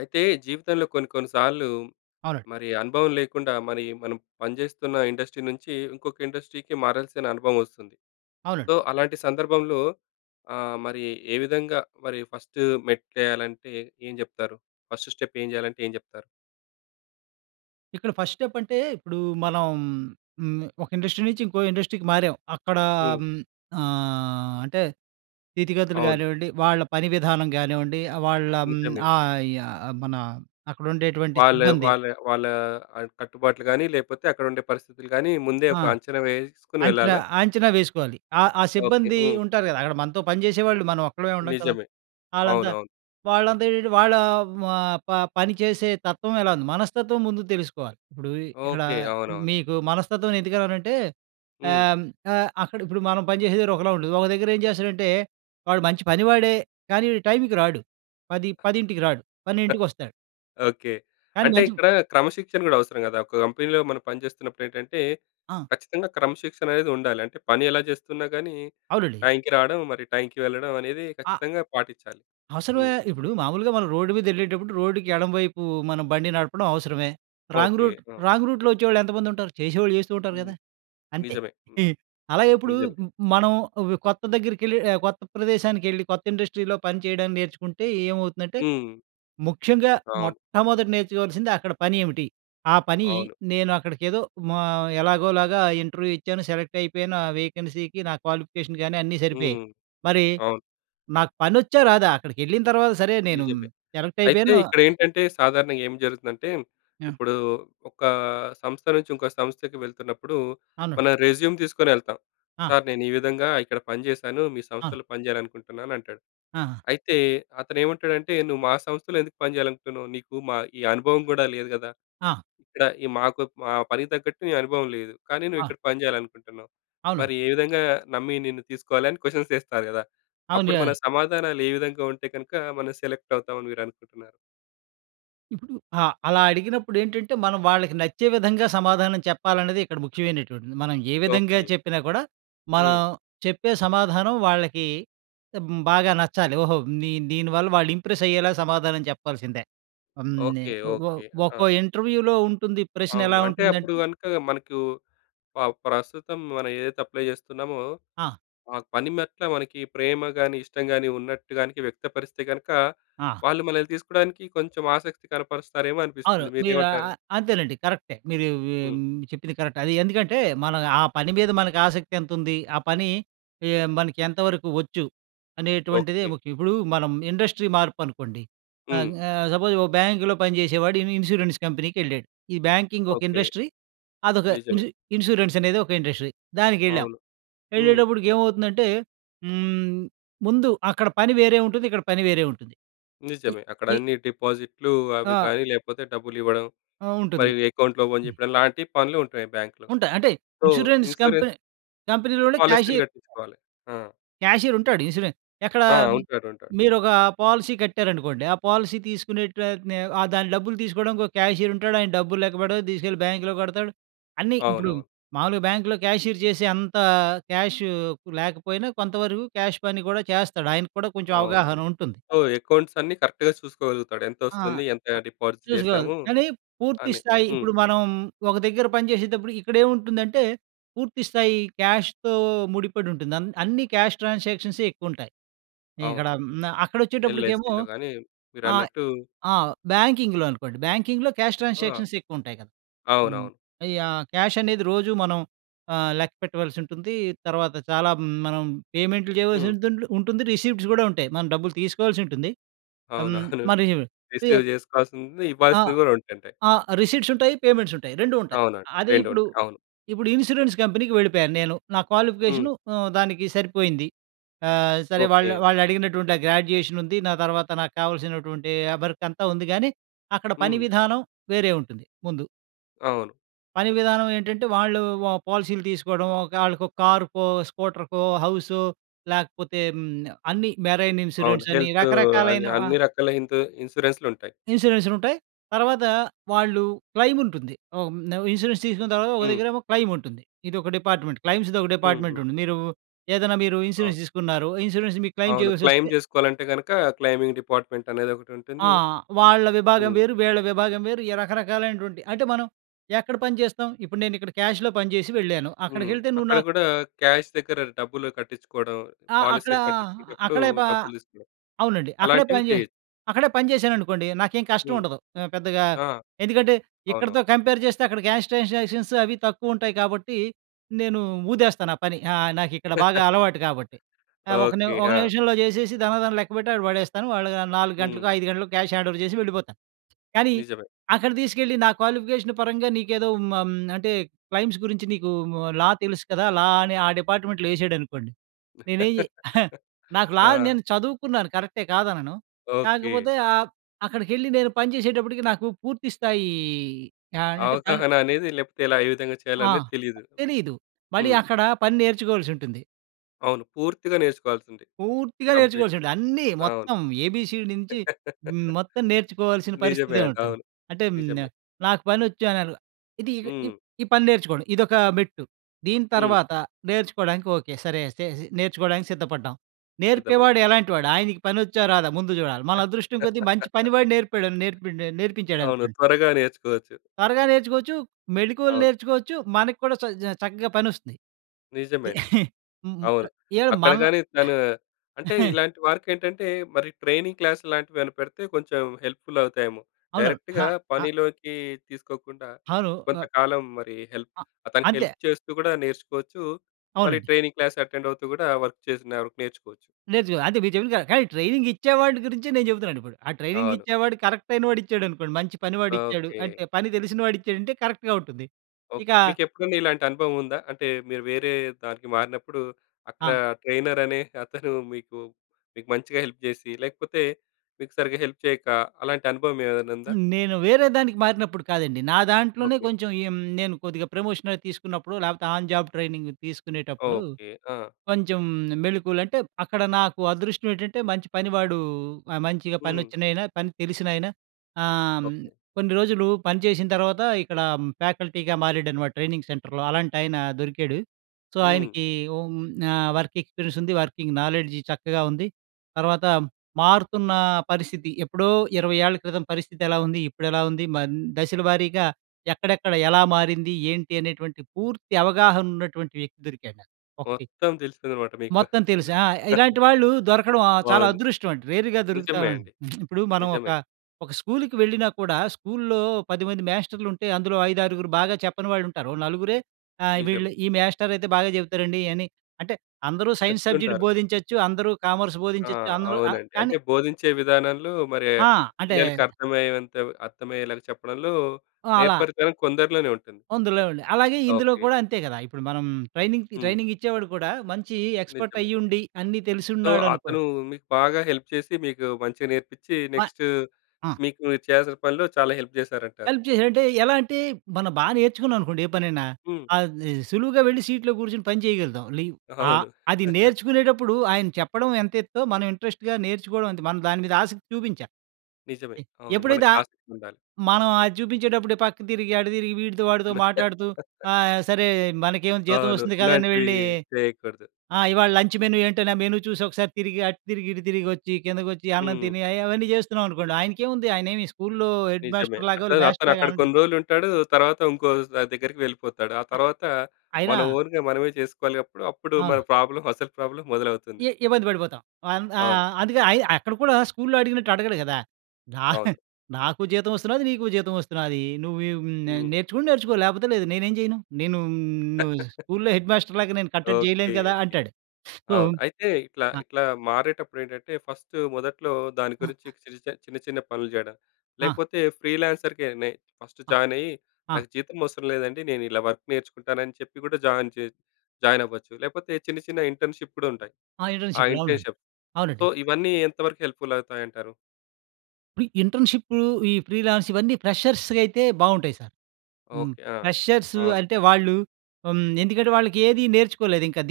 అయితే జీవితంలో కొన్ని కొన్ని సార్లు, అవునండి. మరి అనుభవం లేకుండా, మరి మనం పనిచేస్తున్న ఇండస్ట్రీ నుంచి, ఇంకొక ఇండస్ట్రీకి మారాల్సిన అనుభవం వస్తుంది. సో, అవునండి. అలాంటి సందర్భంలో ఆహ్, మరి ఏ విధంగా మరి ఫస్ట్ మెట్టు వేయాలంటే, ఏం చెప్తారు? ఫస్ట్ స్టెప్ ఏం చేయాలంటే ఏం చెప్తారు? ఇక్కడ ఫస్ట్ స్టెప్ అంటే, ఇప్పుడు మనం హ్మ్. ఒక ఇండస్ట్రీ నుంచి ఇంకో ఇండస్ట్రీకి మారాం. అక్కడ హ్మ్. హ్మ్. ఆహ్, అంటే స్థితిగతులు అవును. గానివ్వండి, వాళ్ళ పని విధానం గానివ్వండి, వాళ్ళ హ్మ్. నిజమే. ఆహ్, యాహ్ మన అక్కడుండేటువంటి వాళ్ళ సిబ్బంది. వాళ్ళ వాళ్ళ ఆహ్, కట్టుబాట్లు గాని, లేపోతే అక్కడ ఉండే పరిస్థితులు గాని ముందే ఆ! ఒక అంచనా వేసుకొని అంచనా, వెళ్ళాలా? అంచనా వేసుకోవాలి. ఆహ్, ఆ ఓకే. సిబ్బంది హ్మ్. ఉంటారు కదా! అక్కడ మనతో పని చేసేవాళ్ళు, మనం ఒక్కోళ్ళమే ఉండం కదా! నిజమే. ఆళ్ళంతా, అవునవును. వాళ్ళంతా ఏంటి వాళ్ళ ఆహ్, ప పని చేసే తత్వం ఎలా ఉంది, మనస్తత్వం ముందు తెలుసుకోవాలి. ఇప్పుడు ఇక్కడ ఓకే. అవునవును. మీకు మనస్తత్వం ఎందుకన్నానంటే, హ్మ్. ఆహ్, ఆహ్, అక్కడ ఇప్పుడు మనం పని చేసే దగ్గర ఒకలా ఉండదు. ఒక దగ్గరేం చేస్తాడంటే, వాడు మంచి పనివాడే. కానీ, టైం‌కి రాడు. పది పదింటికి రాడు 12కి వస్తాడు. ఓకే. కానీ అంటే మంచి ఇక్కడ క్రమశిక్షణ కూడా అవసరం కదా! ఒక కంపెనీ‌లో మనం పనిచేస్తున్నప్పుడేంటంటే, ఆ! ఖచ్చితంగా క్రమశిక్షణ అనేది ఉండాలి. అంటే పని ఎలా చేస్తున్నా కానీ, అవునండి. టైంకి రావడం, మరి టైంకి వెళ్ళడం అనేది ఆ! ఖచ్చితంగా పాటించాలి. అవసరమే. హ్మ్. ఇప్పుడు మామూలుగా మనం రోడ్డు మీదెళ్ళేటప్పుడు, రోడ్డుకి ఎడమవైపు మనం బండి నడపడం అవసరమే. Wrong okay. రూట్, ఆ! రాంగ్ రూట్‌లో వచ్చేవాళ్ళు ఎంతమంది ఉంటారు? చేసేవాళ్ళు చేస్తూ ఉంటారు హ్మ్. కదా! అంతే. నిజమే. హ్మ్. అలాగే ఇప్పుడు నిజమే. మనం ఒక కొత్త దగ్గరికెళ్ళి ఆహ్, కొత్త ప్రదేశానికి వెళ్ళి కొత్త ఇండస్ట్రీలో పని చేయడం నేర్చుకుంటే ఏమవుతుందంటే, హ్మ్. ముఖ్యంగా అవును. మొట్టమొదట నేర్చుకోవాల్సింది అక్కడ పని ఏమిటి, ఆ పని అవును. నేను అక్కడికేదో ఆహ్, ఎలాగోలాగా ఇంటర్వ్యూ ఇచ్చాను, సెలెక్ట్ అయిపోయాను. ఆ వేకెన్సీకి నా క్వాలిఫికేషన్ కాని అన్నీ సరిపోయాయి. హ్మ్. మరి అవును. నాకు పనొచ్చా, రాదా. అక్కడికెళ్ళిన తర్వాత సరే, నేను నిజమే. సెలెక్ట్ అయితే అయిపోయాను ఇక్కడేంటంటే, సాధారణంగా ఏం జరుగుతుందంటే, ఆ! ఇప్పుడూ ఒకా ఆహ్, సంస్థ నుంచి, ఇంకో సంస్థకి వెళ్తున్నప్పుడు, అవును. మనం రెజ్యూమ్ తీసుకొని వెళ్తాం. ఆ! "సార్ నేను ఈ విధంగా ఇక్కడ పని చేశాను, మీ ఆ! సంస్థలో పని చేయాలనుకుంటున్నాను" అంటాడు. ఆహా! అయితే అతనేమంటాడంటే, "నువ్వు మా సంస్థలో ఎందుకు పని చేయాలనుకుంటున్నావు? నీకు మా ఈ అనుభవం కూడా లేదు కదా. ఆ! ఇక్కడ ఈ మాకు మా పనికి తగ్గట్టు నీ అనుభవం లేదు. కానీ ఆ! నువ్విక్కడ పని చేయాలనుకుంటున్నావు. అవును. మరి ఏ విధంగా నమ్మి నిన్ను తీసుకోవాలి?" అని క్వశ్చన్స్ వేస్తారు కదా. అవును. అప్పుడు మన యాహ్ సమాధానాలు ఏ విధంగా ఉంటే గనుక మనం సెలెక్ట్ అవుతాం అని మీరు అనుకుంటున్నారు? ఇప్పుడు, ఆ! అలా అడిగినప్పుడేంటంటే మనం వాళ్ళకి నచ్చే విధంగా, సమాధానం చెప్పాలనేది ఇక్కడ ముఖ్యమైనటువంటిది. మనం ఏ విధంగా ఓకే. చెప్పినా కూడా, మనం హ్మ్. చెప్పే సమాధానం వాళ్ళకి, హ్మ్. బాగా నచ్చాలి. ఓహో! నీ దీనివల్ల వాళ్ళు ఇంప్రెస్ అయ్యేలా సమాధానం చెప్పాల్సిందే. హ్మ్. నే ఓకే. ఒ ఒ ఓకే. ఆ! ఒక్కో ఇంటర్వ్యూలో ఉంటుంది. ప్రశ్న అవును. ఎలా అంటే అప్పుడు ఉంటుందంటే గనక మనకు ఆహ్, ప్రస్తుతం మనం ఏదైతే అప్లై జేస్తున్నామో, ఆ! ఆ పని మెట్ల మనకి ప్రేమ గానీ, ఇష్టం గానీ ఉన్నట్టుగా వ్యక్తపరిస్తే గనుక, ఆ! వాళ్ళు మనల్ని తీసుకోడానికి కొంచెం ఆసక్తి కనపరుస్తారేమో అవును. అనిపిస్తుంది. మీరు ఆ! ఆ! మీరేమంటారు? అంతేనండి. కరెక్టే. మీరు హ్మ్. హ్మ్ చెప్పింది కరెక్ట్. అది ఎందుకంటే మనం ఆ పని మీద మనకు ఆసక్తి ఎంత ఉంది? ఆ పని ఆహ్, మనకి ఎంతవరకు వచ్చు? అనేటువంటిది ఓకే. ముఖ్యం. ఇప్పుడు మనం ఇండస్ట్రీ మార్పు అనుకోండి. అంగ్ హ్మ్. ఆహ్, సపోజ్, ఒక బ్యాంకులో పని జేసేవాడు ఇన్ ఇన్సూరెన్స్ కంపెనీకేళ్ళాడు. ఈ బ్యాంకింగ్ ఒక ఓకే. ఇండస్ట్రీ. అదొక నిజమే. ఇన్సు ఇన్సూరెన్స్ అనేది ఒక ఇండస్ట్రీ. దానికేళ్ళాం. అవును. హ్మ్. ఎళ్ళేటప్పటికి ఏమవుతుందంటే, హ్మ్. ముందు అక్కడ పని వేరే ఉంటుంది, ఇక్కడ పని వేరే ఉంటుంది. ఇ నిజమే. అక్కడ ఇ అన్ని డిపాజిట్లు, అవి ఆ! కానీ లేపోతే, డబ్బులు ఇవ్వడం. ఆ! ఉంటుంది. మరియు అకౌంట్లు ఓపెన్ హ్మ్. జేపించడంలాంటి పనులు ఉంటాయి బ్యాంక్‌లో. ఉంటాయ్. అంటే సో ఇన్షూరెన్స్ ఇన్షూరెన్స్... కంపెనీ కంపెనీ‌లోనే పాలిసీలు క్యాషియర్... గట్టించుకోవాలి. ఆ! క్యాషియరుంటాడు. ఇన్స్యూరెన్స్ ఎక్కడ? ఆ! ఉంటారు. ఉంటారు. మీరొక పాలసీ కట్టారనుకోండి. ఆ పాలసీ తీసుకునే ట్ అతనే ఆహ్, దాని డబ్బులు దీసుకోడానికి ఒక క్యాషియరుంటాడు. ఆయన డబ్బులు లేక్కపెడతాడు, దీసుకెళ్ళి బ్యాంకులో కడతాడు, అన్నీ ఇప్పుడు అవునవును. మావులుగా బ్యాంకులో క్యాషియర్ జేసే, అంత క్యాషు లేకపోయినా, కొంతవరకు క్యాష్ పని గూడా చేస్తాడు. ఆయన కూడా కొంచెం అవును. అవగాహన ఉంటుంది. సో, అకౌంట్స్ అన్నీ కరెక్ట్‌గా చూసుకోగలుగుతాడు. ఆ! ఎంతోస్తుంది? ఎంత ఆ! డిపాజిట్ చూసుకోవాలి. చేశాము. కానీ పూర్తి అని స్థాయి, హ్మ్. ఇప్పుడు మనం ఒక దగ్గర పనిచేసేటప్పుడు ఇక్కడేంముంటుందంటే, పూర్తి స్థాయి క్యాష్‌తో ముడిపడి ఉంటుంది. అన్ అన్నీ, క్యాష్ ట్రాన్సాక్షన్సే ఎక్కువుంటాయి. ఇక్కడ అవును. మ్న అక్కడొచ్చేటప్పటికేమో, ఎల్‌ఐసీ‌లో గానీ, ఆహ్, మీరన్నట్టు ఆ! బ్యాంకింగ్‌లో అనుకోండి. బ్యాంకింగ్‌లో క్యాష్ ఆ! ట్రాన్సాక్షన్స్ ఎక్కువుంటాయి గదా! హ్మ్. అవునవును. యాహ్! క్యాష్ అనేది రోజు మనం ఆహ్, లెక్కపెట్టవలసి ఉంటుంది. తర్వాత చాలా మనం పేమెంట్లు జేయవలసి హ్మ్. ఉంట్ ఉంటుంది. రిసిప్ట్స్ గూడా ఉంటాయి. మనం డబ్బులు తీసుకోవాల్సి ఉంటుంది. హ్మ్. అవునవును. మరి రిసిప్ట్స్ రి రిసీవ్ జేసుకోవాల్సింది, ఆ! ఇవ్వాల్సింది గూడా ఉంటుంది. ఆ! రిసిప్ట్స్ ఉంటాయి, పేమెంట్స్ ఉంటాయి. 2 ఉంటాయి. అవునండి. అదే ఇప్పుడు, రెండుంటాయి. అవును. ఇప్పుడు ఇన్సూరెన్స్ కంపెనీకి వెళ్ళిపోయాను నేను. నా హ్మ్. క్వాలిఫికేషన్ హ్మ్. దానికి సరిపోయింది. ఆహ్, సరే వాళ్ళ ఓకే. వాళ్ళు అడిగినటువంటి ఆహ్, గ్రాడ్యుయేషన్ ఉంది. నా తర్వాత నాకు కావాల్సినటువంటి ఆహ్, వర్క్ అంతా ఉంది. గానీ, అక్కడ పని హ్మ్. విధానం వేరే ఉంటుంది ముందు. అవును. పని విధానం ఏంటంటే వాళ్ళు వ పాలసీలు తీసుకోడం. ఒక ఆళ్ళకో కారుకో, స్కూటర్‌కో, హౌసు. లేకపోతే హ్మ్. అన్నీ మెరైన్ అవును. ఇన్సూరెన్స్ అని హెల్తూ, అని రకరకాలైనవ అన్నీ ఆహ్, రకాల హింతూ ఇన్సూరెన్సులుంటాయి. ఇన్సూరెన్స్‌లుంటాయి. తర్వాత, వాళ్ళు క్లైమ్ ఉంటుంది. ఆహ్, హ్మ్. ఇన్సూరెన్స్ తీసుకున్న తర్వాత, ఒక హ్మ్. దగ్గరేమో క్లైముంటుంది. ఇదొక డిపార్ట్‌మెంట్ క్లైమ్స్‌ది. ఒక డిపార్ట్మెంట్ హుహు. ఉంటుంది. మీరేదైనా మీరు ఆ! ఇన్సూరెన్స్‌ దీసుకున్నారు. ఇన్సూరెన్స్‌ మీకు క్లైమ్ అవును. చేయావల్సి క్లైమ్ వస్తే జేసుకోవాలంటే గనుక క్లైమింగ్ డిపార్ట్‌మెంట్ అనేది ఆ! ఒకటుంటుంది. వాళ్ళ విభాగం హ్మ్. వేరు. వీళ్ళ విభాగం వేరు. ఈ రకరకాలైనటువంటి అంటే, మనం ఎక్కడ పని జేస్తాం. ఇప్పుడు నేనిక్కడ క్యాష్‌లో పనిజేసి వెళ్ళాను. హ్మ్. అక్కడికెళ్తే నువ్వు అక్కడ నా గూడా క్యాష్ దగ్గర డబ్బులు కట్టించుకోవడం. ఆ! అక్కడ పాలిసీలు కట్టించుకునేటప్పుడు అక్కడే ప డబ్బులు దీసుకోవడం. అవునండి. అక్కడే అలాంటివి పని జేస్ చేయొచ్చు. అక్కడే పని జేశాననుకోండి. నాకేం కష్టం హ్మ్. ఉండదు. ఆహ్, పెద్దగా ఆ! ఎందుకంటే, అవునవును. ఇక్కడితో కంపేర్ జేస్తే, అక్కడ క్యాష్ ట్రాన్సాక్షన్స్ అవి తక్కువ ఉంటాయి కాబట్టి, నేను ఊదేస్తాను. ఆ పని ఆహ్, నాకిక్కడ బాగా అలవాటు కాబట్టి. ఆహ్, ఒక నిమ ఓకె. ఒక ఆ! నిమిషంలో జేసేసి ధనాధన లెక్కబెట్టి అక్కడ పడేస్తాను. వాళ్ళు 4 హ్మ్. గంటలకో, 5 గంటలకో క్యాష్ హ్యాండోవర్ జేసి వెళ్ళిపోతాను. కానీ, నిజమే. అక్కడ తీసుకెళ్ళి, నా క్వాలిఫికేషన్ పరంగా నీకేదో హ్మ్. హ్మ్. అంటే క్లైమ్స్ గురించి నీకు లా డెలుసు కదా! లా అని ఆ డిపార్ట్‌మెంట్‌లో ఏశాడనుకోండి. నేనేం చే నాకు లా ఆ! నేను చదువుకున్నాను. కరెక్టే కాదనను. ఓకె. కాకపోతే ఆహ్, అక్కడికెళ్ళి నేను పని జేసేటప్పటికి, నాకు పూర్తి స్థాయి ఆహ్, ఏంటంటే పని అవగాహన అనేది లేపోతే, ఎలా ఏ విధంగా ఆ! చేయాలనేది తెలీదు. తెలీదు మళ్ళీ హ్మ్. అక్కడ పని నేర్చుకోవల్సుంటుంది. అవును పూర్తిగా నేర్చుకోవాల్సింది. పూర్తిగా నేర్చుకోవచ్చండి. కంప్లీట్‌‌‌‌‌‌‌‌‌‌‌‌‌‌‌‌‌ అన్నీ అవును. మొత్తం ఏ-బీ-సీ నుంచి హ్మ్, మొత్తం నేర్చుకోవాల్సిన నిజమే పరిస్థితే అండి. ఉంటుంది. అవును అంటే హ్మ్, న్ నిజమే. నాకు పనొచ్చునని, ఇది ఈ హ్మ్. ఈ పని నేర్చుకోండి. ఇదొక మెట్టు. దీని హ్మ్. తర్వాత, నేర్చుకోడానికి ఓకే. సరే అయితే నేర్చుకోవడానికి సిద్ధపడ్డాం. నేర్పేవాడు సిద్ధపడ్డాం. ఎలాంటి వాడు? ఆయనకి పనొచ్చా? రాదా? ముందు జూడాలి. మన అదృష్టం కొద్దీ మంచి పని వాడు నేర్పాడు నేర్పిన్ండు అవును. నేర్పించాడనుకోండి త్వరగా నేర్చుకోవచ్చు. త్వరగా నేర్చుకోవచ్చు, మెడికోల్ అవును. నేర్చుకోవచ్చు. మన కూడా చ జా చక్కగా పనొస్తుంది. నిజమే అండి. హుహు, అవును. ఏం అక్కడ మనలా కాని తను అంటే ఇలాంటి వారికేంటంటే, మరి ట్రైనింగ్ క్లాస్ లాంటివి ఏమైనా పెడితే, కొంచెం హెల్ప్‌ఫుల్ అవుతాయేమో! అవునవును. డైరెక్ట్‌గా హా! అ! పనిలోకి తీసుకోకుండా, అవును. ఆహ్ కొంతకాలం మరి హెల్ప్ అ! అతనకి హెల్ప్ అంతే. చేస్తూ కూడా నేర్చుకోవచ్చు. మళ్ళీ అవునండి. ట్రైనింగ్ క్లాస్ అటెండ్ అవుతూ కూడా వర్క్ చేసిన వరుకు నేర్చుకోవచ్చు. నేర్చుకో. అంతే మీరు చెప్పింది కరెక్ట్. కానీ ట్రైనింగ్ ఇచ్చే వాడి గురించే నేను చెప్తున్నాను ఇప్పుడు. ఆ ట్రైనింగ్ అవును. ఇచ్చేవాడు కరెక్టైయినోడు ఇచ్చాడనుకోండి, మంచి పని వాడు ఇచ్చాడు, ఓకే. అంటే పని తెలిసిన వాడు ఇచ్చాడంటే కరెక్ట్‌గా ఉంటుంది. ఇక ఓకే. మీకెప్పుడైనా ఇలాంటి అనుభవం ఉందా? అంటే మీరు వేరే దానికి మారినప్పుడు, అక్కడ ఆ! ట్రైనర్ అనే అతను మీకు, మీకు మంచిగా హెల్ప్ చేసి, లేకపోతే మీకు సరిగ్గా హెల్ప్ చేయక, అలాంటి అనుభవం ఏమైనా ఉందా? హ్మ్. నేను వేరే దానికి మారినప్పుడు కాదండి. నా దాంట్లోనే ఓకే. కొంచెం ఎమ్ నేను కొద్దిగా ప్రమోషన‌వి తీసుకున్నప్పుడు, లేపోతే ఆన్ జాబ్ ట్రైనింగ్ తీసుకునేటప్పుడు, ఓకే. ఆ! కొంచెం మ్ మెళకువలు అంటే అక్కడ నాకు అదృష్టం ఏటంటే మంచి పనివాడు, ఆహ్, మంచిగా హ్మ్. పనోచ్చినాయన పని తెలిసిన ఆయన ఆహ్, ఓకే. కొన్ని రోజులు పని చేసిన తర్వాత ఇక్కడ ఫ్యాకల్టీగా మారాడన్నమాట ట్రైనింగ్ సెంటర్‌లో అలాంటి ఆయన దొరికాడు. సో, హ్మ్. ఆయనకి హ్మ్. ఆహ్, వర్క్ ఎక్స్పీరియన్స్ ఉంది, వర్కింగ్ నాలెడ్జ్ చక్కగా ఉంది. తర్వాత మారుతున్న పరిస్థితి ఎప్పుడో 20ఏళ్ళ క్రితం పరిస్థితి ఎలా ఉంది? ఇప్పుడు ఎలా ఉంది? మ దశల వారీగా ఎక్కడెక్కడ? ఎలా మారింది? ఏంటి? అనేటువంటి పూర్తి అవగాహన ఉన్నటువంటి వ్యక్తి దొరికాడు నాకు, ఒకటి. మొత్తం తెలిసిందన్నమాట మీకు. మొత్తం తెలుసు ఆ! ఇలాంటి వాళ్ళు దొరకడం ఆహ్, చాలా బావుంది. అదృష్టం అండి. రేర్‌గా నిజమే దొరుకుతావు. అండి. ఇప్పుడు మనం ఒక, నిజమే. ఒక స్కూలుకి వెళ్ళినా కూడా స్కూలులో పదిమంది మ్యాస్టర్‌లుంటే, అందులో 5, 6గురు బాగా చెప్పని వాళ్ళుంటారు. ఓ నలుగురే ఆహ్, నిజమే. వీళ్ళు ఈ మ్యాస్టరయితే బాగా చెప్తారండి అని అంటే, అందరూ సైన్స్ సబ్జెక్ట్ చెప్తుంటారు. బోధించొచ్చు. అందరూ కామర్స్ ఆ! బోధించొచ్చు. అందరూ ఆహ్, అవునండి. కానీ అంటే బోధించే విధానంలో మరి ఆ! అంటే పిల్లలకి అర్థమయ్యేవంతం అర్థమయ్యేలాగా చెప్పడంలో, అలా! నేర్పరితనం కొందర్లోనే ఉంటుంది. అందులో అండి. అలాగే ఇందులో ఓకే. కూడా అంతే గదా! ఇప్పుడు మనం ట్రైనింగ్‌కి హ్మ్. ట్రైనింగ్ ఇచ్చేవాడు కూడా మంచి ఎక్స్‌పర్ట్ నిజమే. అయ్యి ఉండి, అన్ని సో అతను తెలిసున్నాడనుకోండి మీకు బాగా హెల్ప్ చేసి మీకు మంచిగా నేర్పిచి, మ నెక్స్ట్ ఆ! మీకు చేయాల్సిన పనిలో చాలా హెల్ప్ చేసారంటారు. హెల్ప్ చేసాడంటే ఎలా అంటే మనం బాగా నేర్చుకున్నామనుకోండి ఏ పనైనా. హ్మ్. అది సులువుగా వెళ్లి సీట్‌లో కూర్చొని పని చేయగలుగుతాం. లి ఆహ్, అవును. అది నేర్చుకునేటప్పుడు ఆయన చెప్పడం ఎంతేత్తో, మనం ఇంట్రెస్ట్‌గా నేర్చుకోవడం అంతే. మనం దాని మీద ఆసక్తి చూపించాలి. నిజమే. అవును. ఎప్పుడైతే మనకు ఆహ్, ఆసక్తి ఉండాలి. మనం అది చూపించేటప్పుడు పక్కకు తిరిగి అటు తిరిగి వీడితో, వాడితో మాట్లాడుతూ, ఆహ్, సరే మనకేముంది జీతం అవును. వస్తుంది కదాని ఇలాంటివి వెళ్ళి, చేయకూడదు. ఆ! ఇవాళ లంచ్ మెను ఏంటని ఆ మేను చూసి ఒకసారి తిరిగి, అటు తిరిగి, ఇటు తిరిగి, ఒచ్చి, కిందకోచ్చి, అన్నం హ్మ్. తిని అయి అవన్నీ చేస్తున్నామనుకోండి. ఆయనకేముంది ఆయనేమి స్కూలు‌లో హెడ్ నిజమే. మాస్టర్‌ లాగో అతను, అతను వ్యస్టర్‌లాగా అక్కడ కొన్ని రోజులుంటాడు. తర్వాత ఇంకో ద దగ్గరికి వెళ్ళిపోతాడు. ఆ అ తర్వాత అయినా మన ఓన్‌గా మనమే చేసుకోవాలి అప్పుడు. అప్పుడు మన అవును. ప్రాబ్లమ్ అసలు ప్రాబ్లమ్ మొదలవుతుంది. ఇ ఇబ్బంది పడిపోతాం. అన్ అవును. ఆహ్, అందుకే అయి అక్కడ కూడా స్కూల్‌లో అడిగినట్టు అడగడు గదా! అవును. "నా నాకు జీతం వస్తున్నాది. నీకు జీతం వస్తున్నాది. నువ్వేం నే హ్మ్. నేర్చుకుంటే నేర్చుకో, లేపోతే లేదు. నేనేం చేయను. నేనూ హ్మ్ ను నువ్వు స్కూల్‌లో హెడ్ మాస్టర్‌లాగా నేను కట్టడి ఓకే. జేయలేను గదా!" ఓకే. అంటాడు. సో, అవును. అయితే ఇట్లా ఆ! ఇట్లా మారేటప్పుడేంటంటే, ఫస్ట్ మొదట్లో దాని గురించి ఆహా! చిరుచ చిన్న చిన్న పనులు జేయడం. ఆ! లేకపోతే ఫ్రీ లాన్సర్‌గానే ఫస్ట్ ఆ! జాయినయ్యి, ఆ! నాకు జీతమవసరం లేదండి నేనిలా వర్క్ నేర్చుకుంటానని చెప్పి కూడా జాయిన్ జే జాయినవ్వచ్చు. లేకపోతే చిన్న చిన్న ఇంటర్న్‌షిప్ గూడా ఉంటాయి. ఆ! ఆ ఇంటర్న్‌షిపులు అవునండి. ఇంటర్న్‌షిప్. సో అవునండి. ఇవన్నీ ఎంతవరకు హెల్ప్‌ఫుల్ అవుతాయి అంటారు? ఇప్పుడు ఇంటర్న్‌షిపులు ఈ ఫ్రీలాన్స్ ఇవన్నీ ఫ్రెషర్స్‌కు అయితే బావుంటాయి సార్. హ్మ్. ఓకే. ఆ! ఫ్రెషర్స్ అవును. అంటే, వాళ్ళు హ్మ్, ఎందుకంటే వాళ్ళకి ఏది నేర్చుకోలేదింకా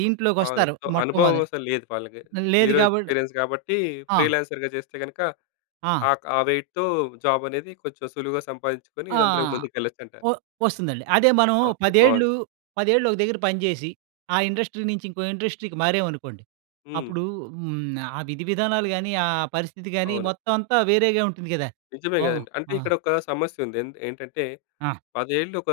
అవును. దీంట్లోకొస్తారు. సో మొట్టమొద అనుభవం అసలు లేదు వాళ్ళకి. లేదు. జీరో గాబటి, ఎక్స్‌పీరియన్స్ గాబట్టి, ఆ! ఫ్రీలాన్సర్‌గా జేస్తే గనక ఆ! ఆక్ ఆ వెయిట్‌తో జాబ్ అనేది కొంచెం సులువుగా సంపాదించుకొని ఆ! అందులోకి ముందుకెళ్ళచ్చంటారు. ఒ ఒస్తుందండి. అదే, మనం ఓకే. బావుంది. 10 ఏళ్ళు, 10 ఏళ్ళు ఒక దగ్గర పనిజేసి ఆ ఇండస్ట్రీ నుంచి ఇంకో ఇండస్ట్రీకి మారామనుకోండి. హ్మ్. అప్పుడు హ్మ్ ఆ విధివిధానాలు గాని, ఆ పరిస్థితి గాని, అవును. మొత్తం అంతా వేరేగా ఉంటుంది గదా! నిజమే వా గదండీ! అంటే, ఆ! ఇక్కడొక సమస్య ఉంది. ఎంద్ ఏంటంటే ఆ! 10ఏళ్ళు ఒక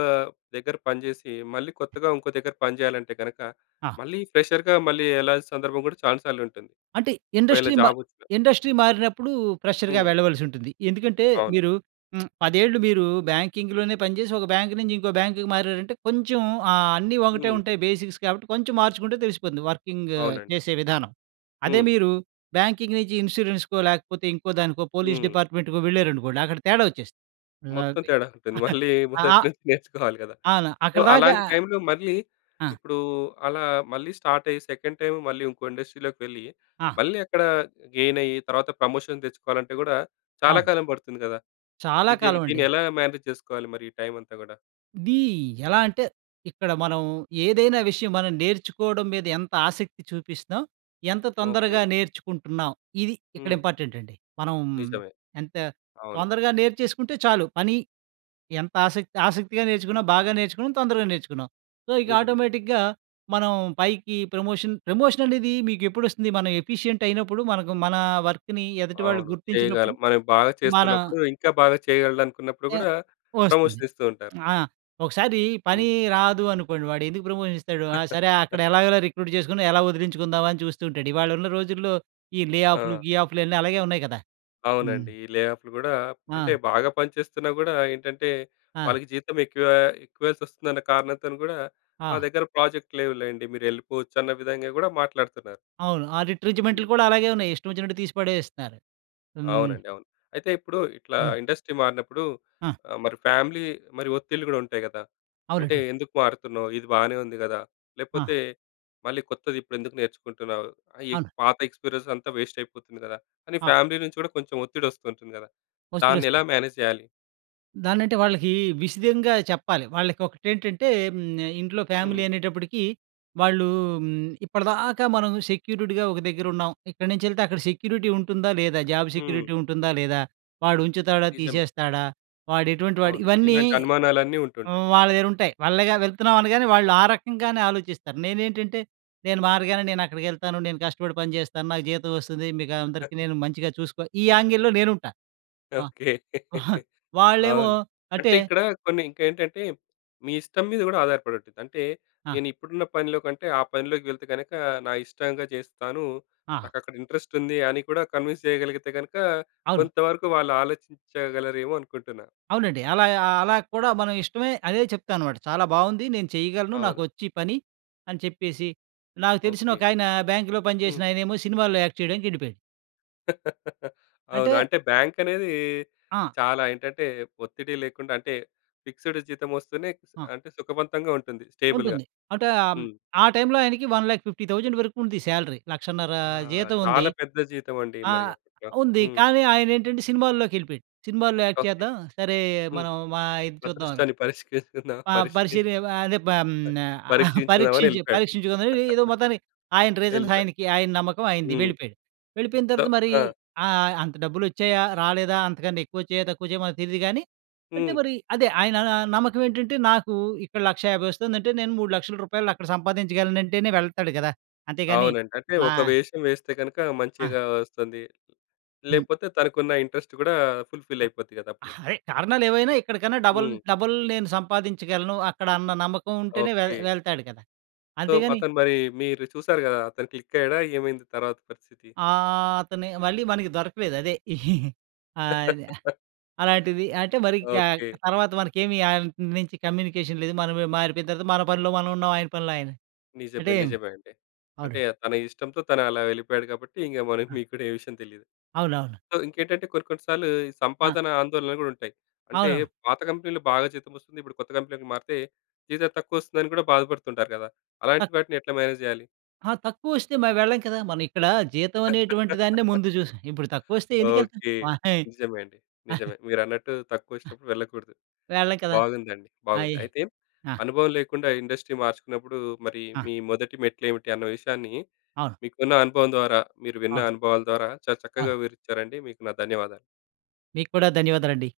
దగ్గర పనిజేసి, మళ్ళీ కొత్తగా ఉంకో దగ్గర పని జేయాలంటే గనక, ఆ! మళ్ళీ ఫ్రెషర్‌గా మళ్ళీ ఎళ్ళాల్సిన సందర్భం గూడా చాన సార్లు ఉంటుంది. అంటే, ఒకవేళ ఇండస్ట్రీ మ జాబ్ ఒచ్చినా ఇండస్ట్రీ మారినప్పుడు ఫ్రెషర్‌గా హ్మ్. వెళ్ళవలసి ఉంటుంది. ఎందుకంటే, అవును. మీరు 10 ఏళ్ళు మీరు బ్యాంకింగ్‌లోనే పనిచేసి, ఒక బ్యాంక్ నుంచి ఇంకో బ్యాంకుకి మారారంటే కొంచెం ఆహ్, అన్నీ ఒకటే హ్మ్. ఉంటాయి. బేసిక్స్ కాబట్టి, కొంచెం మార్చుకుంటే తెలిసిపోతుంది వర్కింగ్ అవునండి. చేసే విధానం. అదే, హ్మ్. మీరు బ్యాంకింగ్ నుంచి ఇన్సూరెన్స్‌కో లేకపోతే, ఇంకో దానికో, పోలీస్ హ్మ్. డిపార్ట్మెంట్‌కో వెళ్లారనుకోండి, అక్కడ తేడా ఒచ్చేస్తుంది. ఆవ్ మొత్తం తేడా ఉంటుంది. మళ్ళీ, అ మొదటి అ నుంచి నేర్చుకోవాలి గదా! అవును. సో అక్కడి దాకా అలాంటి టైంలో మళ్ళీ ఆ! ఇప్పుడూ అలా మళ్ళీ స్టార్ట్ అయ్యి సెకండ్ టైమ్ మళ్ళీ ఇంకో ఇండస్ట్రీలోకి వెళ్ళి, ఆ! మళ్ళీ అక్కడ గెయిన్ అయ్యి, తర్వాత ప్రమోషన్ దెచ్చుకోవాలంటే గూడా చాలా అవును. కాలం బడుతుంది గదా! చాలా ఇది కాలం దీన్ని అండి. ఎలా మేనేజ్ చేసుకోవాలి? మరి ఈ టైం అంతా గూడా. ఇది ఎలా అంటే, ఇక్కడ మనం ఏదైనా విషయం మనం నేర్చుకోవడం మీద ఎంత ఆసక్తి చూపిస్తున్నాం? ఎంత ఓకే. తొందరగా నేర్చుకుంటున్నాం? ఇది ఇక్కడ హ్మ్. ఇంపార్టెంట్ అండి. మనం నిజమే. ఎంత అవును. తొందరగా నేర్చేసుకుంటే చాలు. పని ఎంత ఆసక్తి ఆసక్తిగా నేర్చుకున్నాం, బాగా నేర్చుకున్నాం, తొందరగా నేర్చుకున్నాం. సో ఇక నిజమే. ఆటోమేటిక్‌గా మనం పైకి ప్రమోషన్, ప్రమోషన్ అనేది మీకేప్పుడు ఒస్తుంది? మనం ఎఫిషియెంట్ అయినప్పుడు, మనకు మన వర్క్‌ని ఎదుటి వాళ్ళు అవును. చేయగలం. గుర్తించినప్పుడు, మనం బాగా మన చేస్తున్నప్పుడు, ఇంకా బాగా చేయగలడు అనుకున్నప్పుడు య గూడా, వస్తుంది. ప్రమోషన్ ఇస్తూ ఉంటారు. ఆహ్, ఒకసారి పని హ్మ్. రాదు అనుకోండి. వాడేందుకు ప్రమోషన్ ఇస్తాడు? ఆహ్, సరే అక్కడ ఎలాగలా రిక్రూట్ చేసుకొని ఎలా వదిలించుకుందాం అని చూస్తూ ఉంటాడు. ఇవాళ ఉన్న రోజుల్లో ఈ లేఆఫులు ఆ! గీఆఫ్‍లన్నీ అలాగే ఉన్నాయి గదా! హ్మ్. అవునండి. ఈ లేఆఫ్‌లు గూడా, అంటే ఆ! బాగా పనిచేస్తున్నా గూడా ఏంటంటే, ఆ! వాళ్ళకి జీతం ఎక్కువ, ఎక్కువ ఇయ్యలిసోస్తుందన్న కారణంతోను గూడా, మా ఆ! దగ్గర ప్రాజెక్ట్ లేవులెండి మీరెళ్ళిపోవచ్చు అన్న విధంగా కూడా మాట్లాడుతున్నారు. అవును. ఆ హ్మ్. రిట్రెంచ్‌మెంటులు కూడా అలాగే ఉన్నాయి. ఇష్టం వచ్చినట్టు తీసి పడేస్తున్నారు. హ్మ్. అవునండి. అవును. అయితే ఇప్పుడు ఇట్లా ఆ! ఇండస్ట్రీ మారినప్పుడు ఆ! ఆహ్, మరి ఫ్యామిలీ మరి ఒత్తిళ్లు గూడా ఉంటాయి కదా! అంటే అవునండి. ఎందుకు మారుతున్నావు? ఇది బానే ఉంది గదా! ఆ! లేపోతే మళ్ళీ కొత్తది ఇప్పుడేందుకు నేర్చుకుంటున్నావు? ఈ అవును. పాత ఎక్స్పీరియన్స్ అంతా వేస్ట్ అయిపోతుంది కదా! అని ఆ! ఫ్యామిలీ నుంచి కూడా కొంచెం ఒత్తిడి వస్తు ఉంటుంది గదా! వస్తు, దాన్నేలా వస్తు. మేనేజ్ చేయాలి? దాన్నంటే వాళ్ళకి విశిదంగా చెప్పాలి. వాళ్ళకి ఒకటేంటంటే హ్మ్. ఇంట్లో హ్మ్. ఫ్యామిలీ అనేటప్పటికి వాళ్ళు హ్మ్. ఇప్పటిదాకా మనం సెక్యూరిటీగా ఒక దగ్గర ఉన్నాం. ఇక్కడినుంచెల్తే అక్కడ సెక్యూరిటీ ఉంటుందా లేదా? జాబ్ హ్మ్. సెక్యూరిటీ ఉంటుందా లేదా? వాడు ఉంచుతాడా నిజమే. తీసేస్తాడా? వాడు ఎటువంటి వాడు? అవును. ఇవన్నీ ఇలాంటి అనుమానాలన్నీ ఉంటుంటాయి. హ్మ్. వాళ్ళ దగ్గరుంటాయి. వాళ్ళేగా వెళ్తున్నామనగానే వాళ్ళా రకంగానే ఆలోచిస్తారు. నేనేంటంటే నేను మారగానే నేను అక్కడికేళ్తాను, నేను కష్టపడి పని చేస్తాను, నాకు జీతం వస్తది, మీకు అందరికి నేను మంచిగా చూసుకో ఈ యాంగిల్‌లో నేనుంటా. ఆ! ఓకే. వాళ్ళేమో అవును. అంటే అంటే ఇక్కడ కొన్ని ఇంకేంటంటే మీ ఇష్టం మీద కూడా ఆధారపడి ఉంటుంది. అంటే ఆ! నేనిప్పుడున్న పనిలో కంటే ఆ పనిలోకి వెళ్తే గనక, నా ఇష్టంగా చేస్తాను. ఆ! నాకక్కడ ఇంట్రెస్ట్ ఉంది అని కూడా కన్విన్స్ చేయగలిగితే గనక, అవును. కొంతవరకు వాళ్ళు ఆలోచించగలరేమో అనుకుంటున్నా. అవునండి. అలా ఆహ్, అలా కూడా మనం ఇష్టమే అదే చెప్తాన్నమాట. "చాలా బావుంది, నేను చేయగలను, అవును. నాకొచ్చీ పని" అని చెప్పేసి నాకు తెలిసిన ఓకే. ఒకాయన బ్యాంక్‌లో పని హ్మ్. చేసిన ఆయనేమో సినిమాలో యాక్ట్ చేయడానికి ఎళ్ళిపోయాడు. అంటే అవును. అంటే బాంకనేది ఆ! చాలా ఏంటంటే ఒత్తిడి లేకుండా, అంటే ఫిక్సెడ్ జీతం ఒస్తేనే స్ ఆ! అంటే సుఖవంతంగా ఉంటుంది. స్టేబుల్‌గా. ఉంటుంది. అంటే అం హ్మ్. ఆ టైం‌లో ఆయనకి 1,50,000 వరకు ఉంది శాలరీ 1,50,000 ఆ! జీతం ఉంది. చాలా పెద్ద జీతమండి. మరి ఆహ్, అప్పట్లో. ఉంది హ్మ్. కానీ, ఆయనేంటంటే సినిమాల్లోకెళ్ళిపోయాడు. సినిమాల్లో యాక్ట్ ఓకే. చేద్దాం సరే హ్మ్. మనం మా ఇది చూద్దాం. అదృష్టాన్ని పరీక్షించుకుందామా పా పరీక్షించు పరిశీరి వ అదే బం న పరీక్షించుకుందామని పరీక్షించి ఎళ్ళిపోయాడు. పరీక్షించుకుని ఏదో మొత్తానికి, ఆయన రీజన్స్ ఎళ్ళిపోయాడు. ఆయనకి, ఆయన నమ్మకం ఆయనది, హ్మ్. వెళ్ళిపోయాడు. వెళ్ళిపోయిన దో తర్వాత మరి ఆ! ఆహ్, అంత డబ్బులోచ్చాయా, రాలేదా? అంతకంటే ఎక్కువొచ్చాయా? తక్కువొచ్చాయా? మనకి తెలీదు గానీ, అంటే హ్మ్. మరి అదే ఆయన న నమ్మకం ఏంటంటే, నాకు ఇక్కడ 1,50,000 వస్తుందంటే నేను 3,00,000 రూపాయలు అక్కడ సంపాదించగలనంటేనే వెళ్తాడు గదా! అంతేగాని అవునండి. అంటే నా ఒక వేషం వేస్తే గనుక, ఆ! మంచిగా వస్తంది. హ్మ్. లేపోతే తనకున్న ఇంట్రెస్ట్ కూడా ఫుల్‌ఫిల్ అ! అయిపోద్ది కదా! అప్పుడు. అదే కారణాలేవైనా ఇక్కడికన్నా డబల్ హ్మ్. డబల్ నేను సంపాదించగలను అక్కడ అన్న నమ్మకం ఉంటేనే వెల్ ఓకే. వెళ్తాడు కదా! సో, అంతేగాని అతను మరి మీరు చూసారు గదా! అతను క్లిక్ అయ్యాడా? ఏమైంది తర్వాత పరిస్థితి? ఆ! అతని మళ్ళీ మనకి దొరకలేదు అదే. ఆద్ ఆహ్, అలాంటిది అంటే మరింక ఓకే. తర్వాత మనకేమి ఆయన నుంచి కమ్యూనికేషన్ లేదు మనం మారిపోయిన తర్వాత మన పనిలో మనమున్నాం ఆయన పనిలో ఆయన నిజమే. అంటే నిజమే అండి. అంటే అవునండి. తన ఇష్టంతో తనలా వెళ్ళిపోయాడు గాబట్టి ఇంక మనకి అ! మీకు కూడా ఏ విషయం తెలీదు. అవునవును. సో, ఇంకేంటంటే కొన్ని కొన్ని సార్లు ఈ అ! సంపాదన ఆందోళనలు కూడా ఉంటాయి. అంటే అవునవును. పాత కంపెనీలో బాగా జీతం వస్తుంది. ఇప్పుడు కొత్త కంపెనీలోకి మారితే జీతం తక్కువస్తుందని కూడా బాధపడుతుంటారు గదా! అలాంటి తక్ వాటిని ఎట్లా మేనేజ్ చేయాలి? ఆ! తక్కువోస్తే మరి వెళ్ళం కదా! మనం ఇక్కడ జీతం అనేటువంటి దాన్నే ముందు చూసాం ఇప్పుడు తక్కువోస్తే ఎందుకెళ్తాం? ఓకే. వహి నిజమే అండి. నిజమే. మీరన్నట్టు తక్కువ అ! ఒచ్చినప్పుడు వెళ్ళకూడదు. వెళ్ళం కదా! బాగుందండి. బాగుంది. అయి అయితే ఆ! అనుభవం లేకుండా ఇండస్ట్రీ మార్చుకున్నప్పుడు మరి ఆ! మీ మొదటి మెట్లేమిటి అన్న విషయాన్ని అవును. మీకున్న అనుభవం ద్వారా, మీరు విన్న అవును. అనుభవాల ద్వారా చాలా చక్కగా అవును. వివరిచ్చారండి. మీకు నా ధన్యవాదాలు. మీకు కూడా ధన్యవాదాలండి.